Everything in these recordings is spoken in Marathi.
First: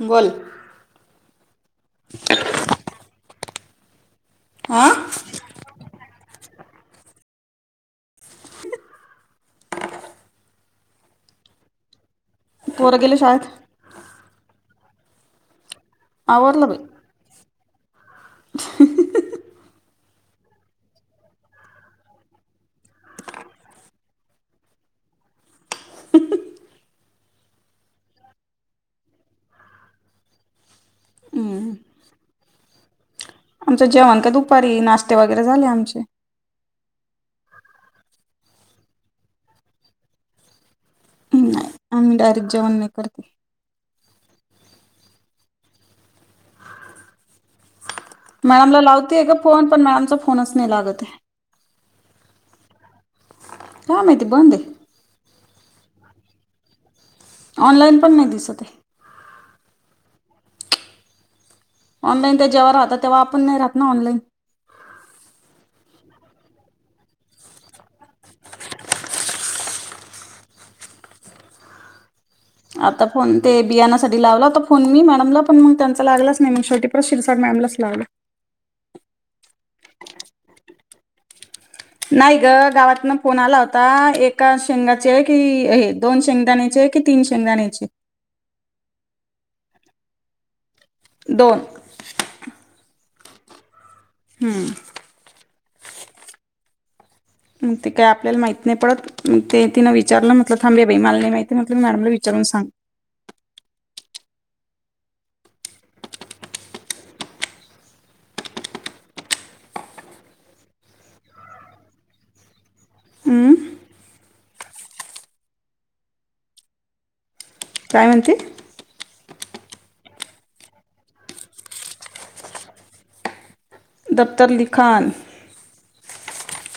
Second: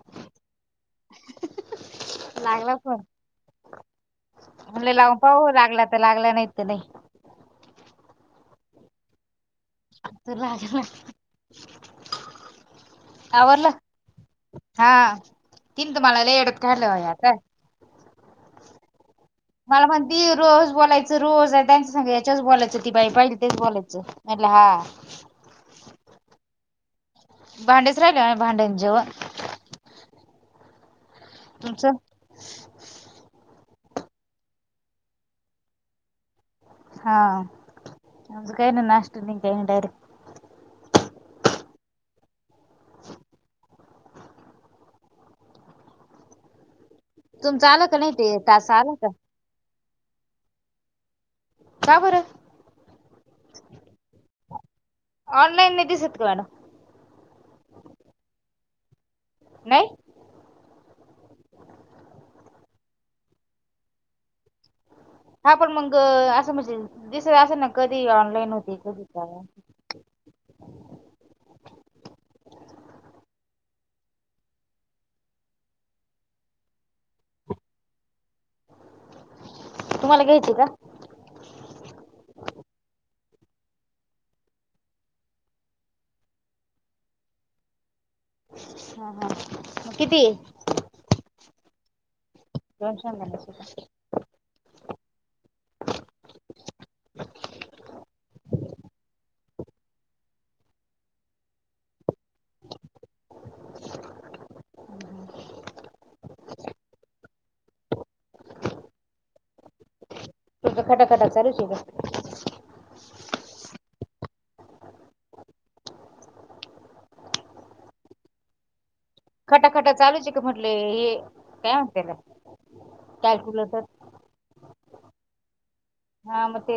बोल लागला फोन हा म्हले लावून पाहू लागला तर लागला नाही तर नाही. [unintelligible] पोर गेले शाळेत? आवरलं हा तीन तुम्हाला लय येडत आवरलं बाई काडल बागा. [unintelligible] मला म्हण ती रोज बोलायचं रोज त्यांच सांग याच्याच बोलायचं ती बाई पाहिली तेच बोलायचं. ल हा. भांडेच राहिले भांड्यां जेव हम्म. तुमच? आमचं जेवण का दुपारी. नाश्ते वगैरे झाले आमचे. [unintelligible] नाही, आम्ही डायरेक्ट जेवण नाही करत. तुमच आल? मॅडमला लावतेय का फोन पण मॅडमचा फोनच नाही लागत ये. का बरं? का माहिती बंद ये. ऑनलईन नाई दिसत का मॅडम? ऑनलाइन पण नाही दिसत ये. नाही? ऑनलाईन त्या जेव्हा राहतात तेव्हा आपण नाही राहत ना ऑनलाईन. [inaudible] हा पण मग असं म्हणजे दिसत असं ना कधी ऑनलाईन होती कधी काय [inaudible] आता फोन ते बियाणासाठी लावलाता फोन मी मॅडमला पण मग त्यांचा लागलाच नाही, मग शेवटी शिरसाट मॅडम [unintelligible] तुम्हाला घ्यायची का? नाही ग गावातनं फोन आला होता एका शेंगाचे की हे दोन शेंगदाण्याचे की तीन शेंगदाण्याचे? ह ह किती? दोन [inaudible] हम्म मग ते काय आपल्याला माहित नाही पडत ते तिनं विचारलं मग थांब बाई मला नाही माहि म्हटलं मी मॅडमला विचारून सांग ठी खटा खटा चालू ठीक आहे हमंम काय म्हणती खटाखटा चालूच आहे का म्हटले हे काय म्हगला कॅल्क्युलेटर दफतरली खान हा मग ते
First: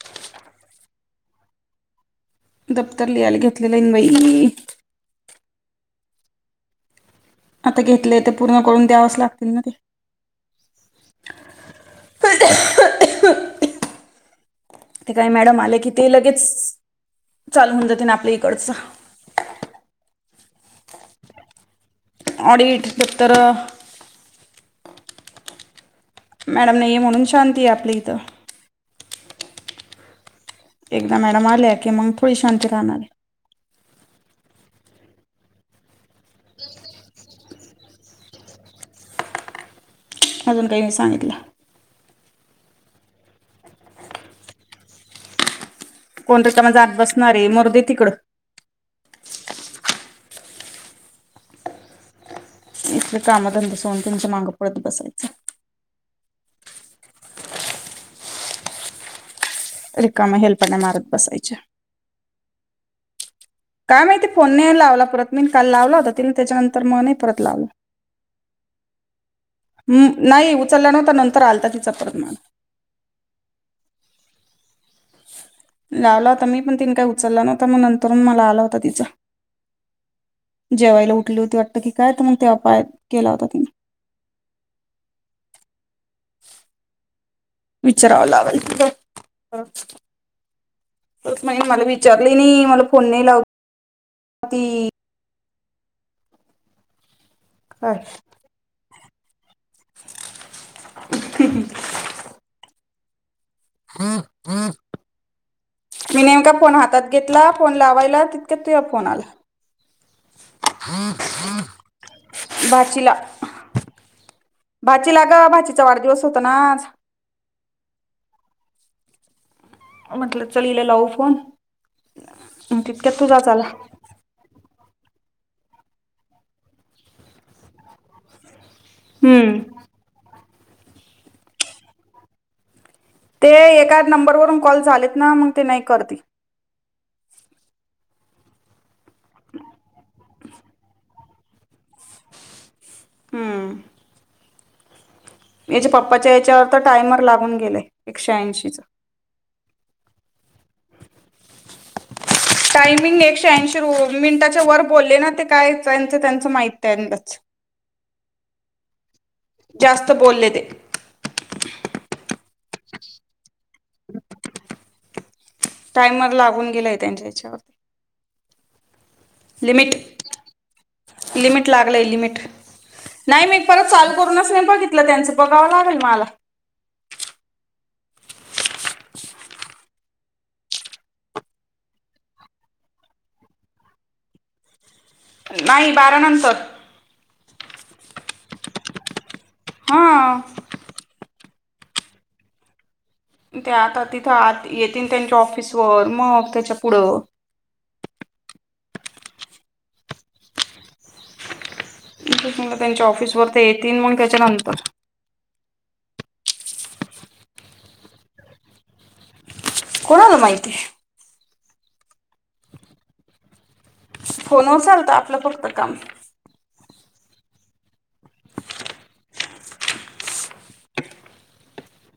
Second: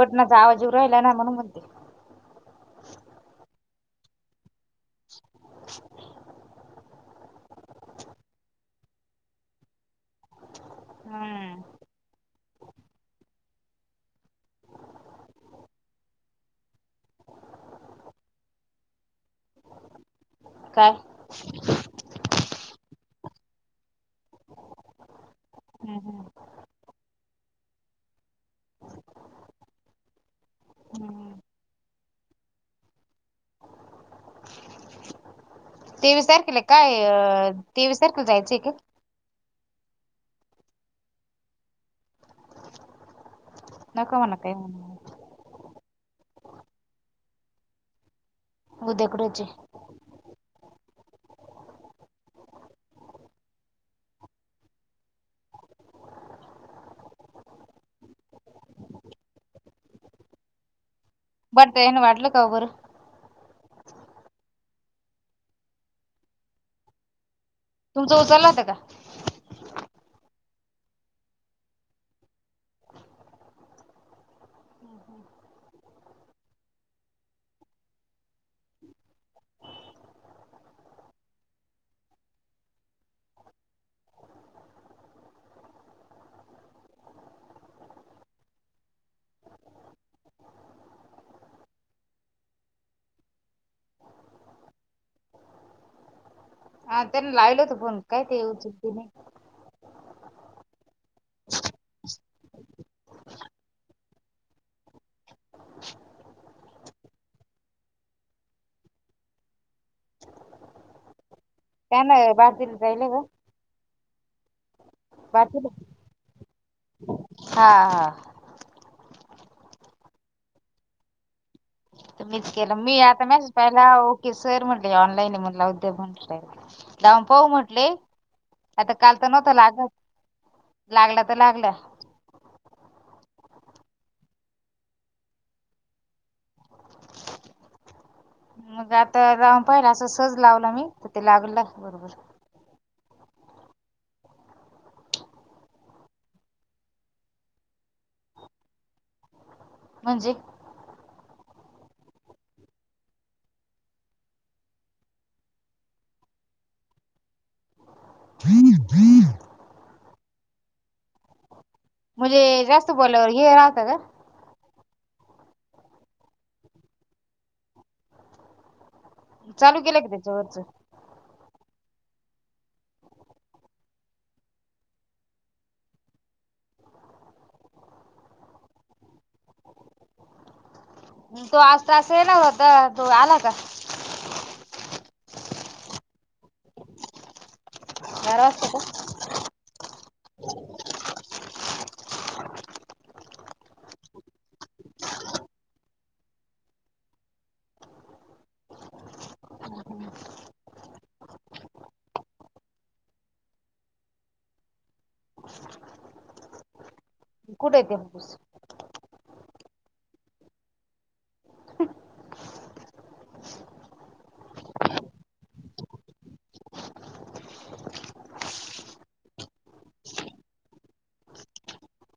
बटनाचा आवाजऊ राहिला ना म्हणून म्हणते कलान बाई [inaudible] आता घेतले ते पूर्ण करून द्यावच लागतील ना ते हम्म ते काही मॅडम आले की ते लगेच चाल होन जात ना आपल्या इकडच काय दत्तर हम् हम् मॅडम नाहीये म्हणून शांती आहे आपली इथं एकदा हम्म. मॅडम आले की मग थोडी शांत काणार तेवीस तारखेल आहे काय अ तेवीस तारखेला जायचं आहे का अजून काही मी सांगितलं नका म्हणा काय म्हण कोणतच्या म जात बसणार आहे मुर्दी तिकडं उदकडचे इल कामधंदा सोून त्यांुच्या माग पडत बसायचं ककाम हेल्प पण माार बट तेन वाटलं का बर काय माहिती फोनने लावला परत मी काल लावला होता तिने त्याच्यानंतर मग परत लावलं तुमचं उचलला होता का नता नंतर आलता तिचा प्रमान लावला होता मी पण तिने काही उचलला नव्हता मग नंतरून मला आला होता तिचा जेवायला उठली होती वाटत की काय तर मग ते अपाय केला होता तिने [inaudible] विचारावं लागल. [inaudible] मला विचारले नाही मला फोन नाही लाव ती हा त्याने लायलोत फोण काय ते येव चुध नाही [unintelligible] हम हम् [unintelligible] मी नेमका फोन हातात घेतला फोन लावायला तितक्या तुझा फोन आला. हा त्याना बार जाहिलय ग [unintelligible] भाची लाग भाजीचा वाढदिवस होत आज. हा हा म्हटलं चल हिला लावू फोन त मीच मग केलं मी तितक्यात आता म तुझाच आला पहिला ओके सर म्हण ऑनलाईन म्हला उद म्हट लाऊन पाहू म्हटले. आता काल तर नव्हत हम्म लागत लागला तर लागला. ते एका नंबरवरून कॉल झालेत ना मग ते नाही करते. मग आता लावून पाहिलं असं सहज लावला मी तर ते लागल बरोबर हम्म याच्या पप्पाच्या याच्यावर तर टायमर लागून गेलाय एकशे ऐंशीच. म्हणजे टायमिंग एकशे ऐंशी मिनिटाच्या वर बोलले ना ते काय त्यांचं त्यांचं माहित आहे त्यानाच. दीर दधीर [unintelligible] जास्त बोलले ते. ते जास्त बोलवर हे राहत का. टायमर लागून गेलाय त्यांच्या याच्यावरती, चालू लिमिट केलं की त्याच्या वरच लिमिट लागलंय लिमिट. नाही मी एक परत चालू करूनच नाही बघितलं त्यांचं बघावं लागेल मला तो आजता अस ये ना होता तू आला का. नाही बारा नंतर बारा वाजता का. हा त्या आता तिथं येतील त्यांच्या ऑफिसवर मग त्याच्या पुढं त्यांच्या ऑफिस वर तर येतील मग त्याच्यानंतर कुठ ेते हापूस कोणाल माहिती. फोन उचलता आपलं फक्त काम.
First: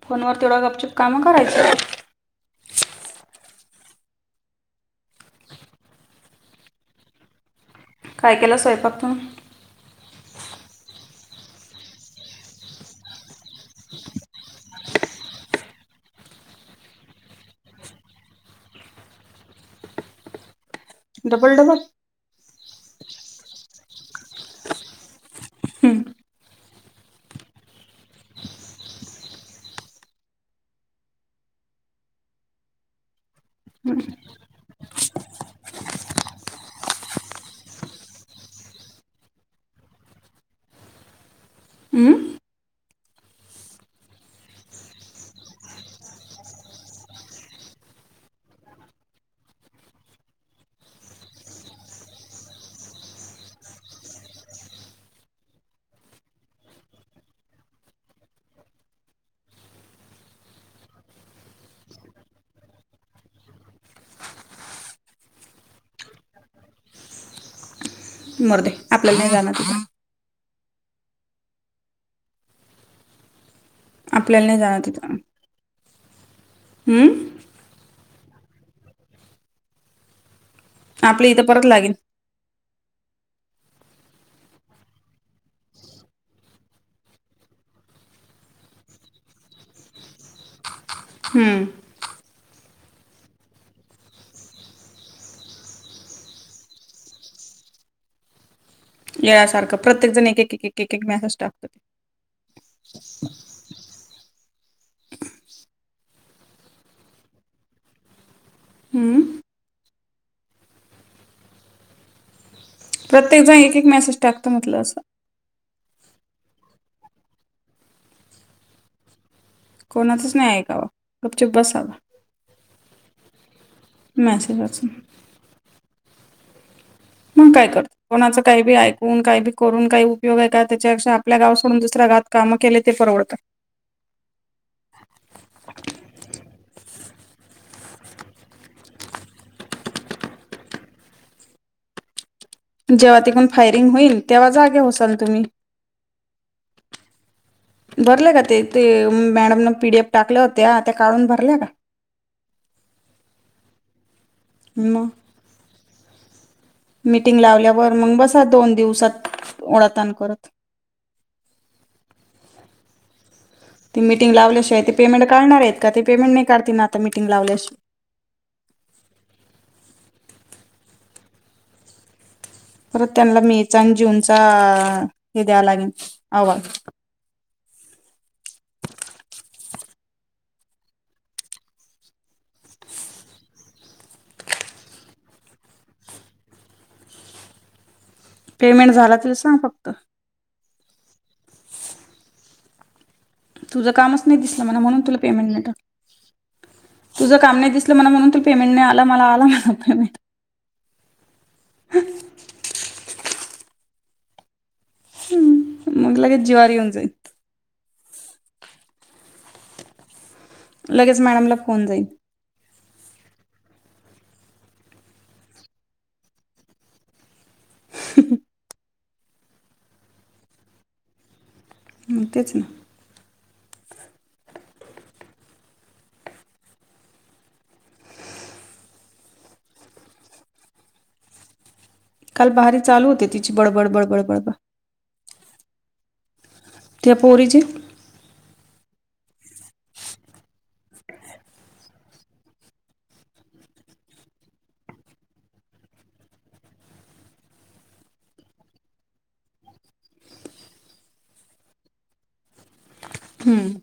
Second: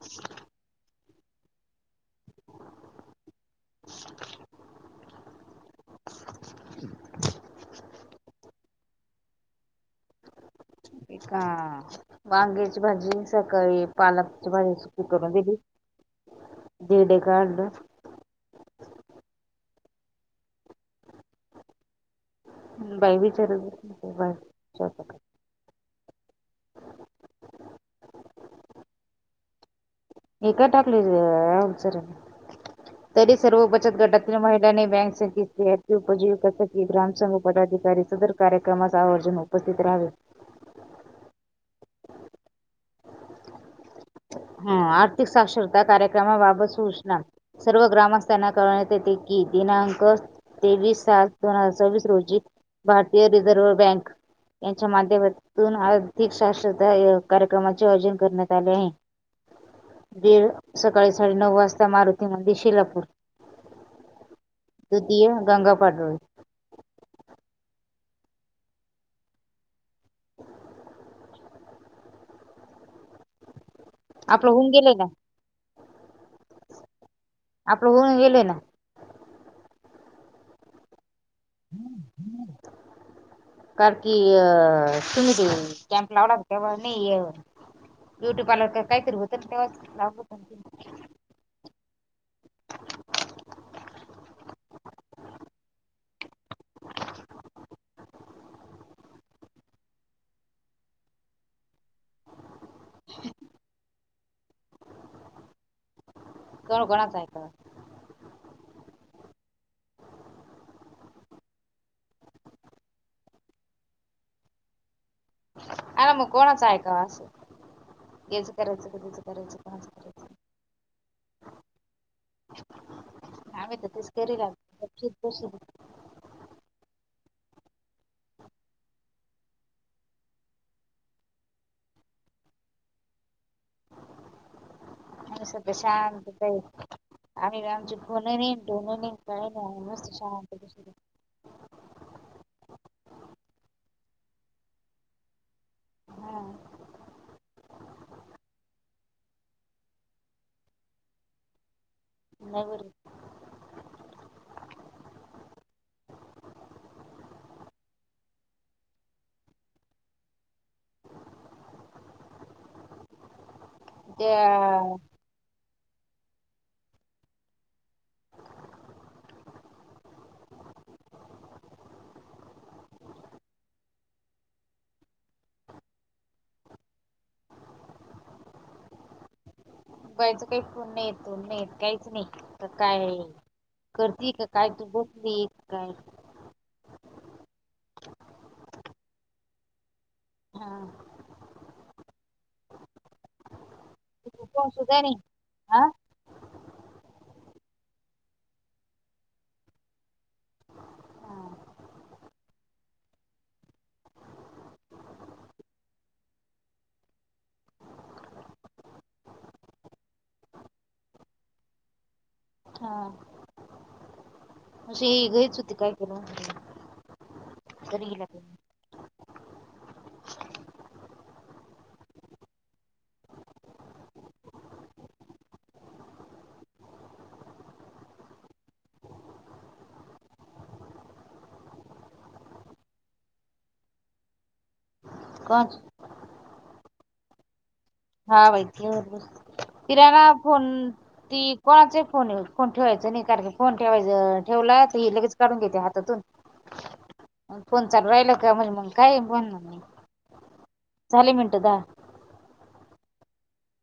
फोनवर तेवढं गपचुप कामं करायच. काय केलं स्वयंपाक तू का वांग्याची भाजी सकाळी पालकची भाजी सुकी करून दिली. धिरडे काढले. डबल डबल बाई विचार बा हे का टाकलीचर तरी सर्व बचत गटातील महिलांनी बँक शेअर उपजीविक ग्रामसघ पदाधआधी अधिकारी सदर कार्यक्रमाच आयोजन उपस्थित राहावे. हम्म हा आर्थिक साक्षरता कार्यक्रमाबाबत सूचना सर्व ग्रामस्थांना करण्यात येते की, दिनांक तेवीस सात दोन हजार सव्वीस रोजी. भारतीय रिझर्व बँक यांच्या माध्यमातून आर्थिक शाश्रता ए-कार्यक्रमाचे आयोजन करण्यात आले आहे. बीड सकाळी साडेनऊ वाजता मारुतीमंदिर शिलापूर. द्वितीय गंगा पाटोळे. मरुदे आपल्या नाही जाणार कुठं आपल्याला आपलं नाही होऊन जाणरं गेलंय ना तिथं.. हम्म आप होऊन गेले ना आपलं इथं परत लागेल [inaudible] कार की अ तुम्ही ते कॅम्प लावला तेव नाही ये ब्युटी पार्लर तर काहीतरी होत तेव्हाचं कि [inaudible] [inaudible] येळसारखं प्रत्येक जण एक एक एक मॅसेज टाकत [unintelligible] हम्म [unintelligible] प्रत्येक जण एक एक मेसेज टाकत म्हटलं असं. आला मग कोणाच आहेका असं याचा करायचा का त्याचं कोणाचचं नाही ऐकावं गपचुप बसावा. आम्ही तर तेच करु राहिलो गपचूप बसू मग काय करत कोणाच काही बी ऐकून काही बी करून काही उपयोग आहे का त्याच्यापेक्षा आपल्या गाव सोडून दुसऱ्या ग वात काम केले ते परवडत. आणि सध्या शांतेत आणि आमची फोनही नायं डोन नाय मस्त शांततेत. [inaudible] जेव्हा तिकून फायरिंग होईल तेव्हा जागे होसाल तुम्ही हम्म. भरले का ते ते मॅडमने पीडीएफ टाकल्या होत्या त्या काढून भरल्या का. नाही भर मग. मीटिंग लावल्यावर मग बस दोन दिवसात ओडाताण करत. [inaudible] ती मीटिंग लावल्याशिवाय ते त्या पेमेंट काढणार आहेत का ते पेमेंट नाही काढतील ना आता मीटिंग लावल्याशि परत त्यांना मेचा आणि जूनचा हे द्याव लागेल आ वा [inaudible] बायचं काही फोन नाय येत काय नायं काहीच नाही कायं करते का काय तू बसली काय. पेमेंट झाला त सांग फक्त हा. तुझं कामच नाही दिसलं म्हणून कोण तुला पेमेंट नाही हा टाकलं. तुझं काम नाही दिसलं म्हणून तरं पेमेंट नाही आला मला आला मला पेमेंट हा. हम्म मग लगेच जीवावर येऊन जाईन. लगेच मॅडमला फोन जाईन. हा अशी ही घरीच होती काय केलं तरी हिला पेमेंट. तेच ना. काल भारी चालू होती तिची बड बड बड बड बड बड कोणाची? त्या पोरीची. हा वैक बरर. फिराना फोन ती कोणाचे फोनण ठेवायच न फोन ठेवाय ठेव लगेच काढून घेते हातातून फोन चालू राहिल का म्हणजे मग काय म्हण. झाले मिनट दाहा. हम्म.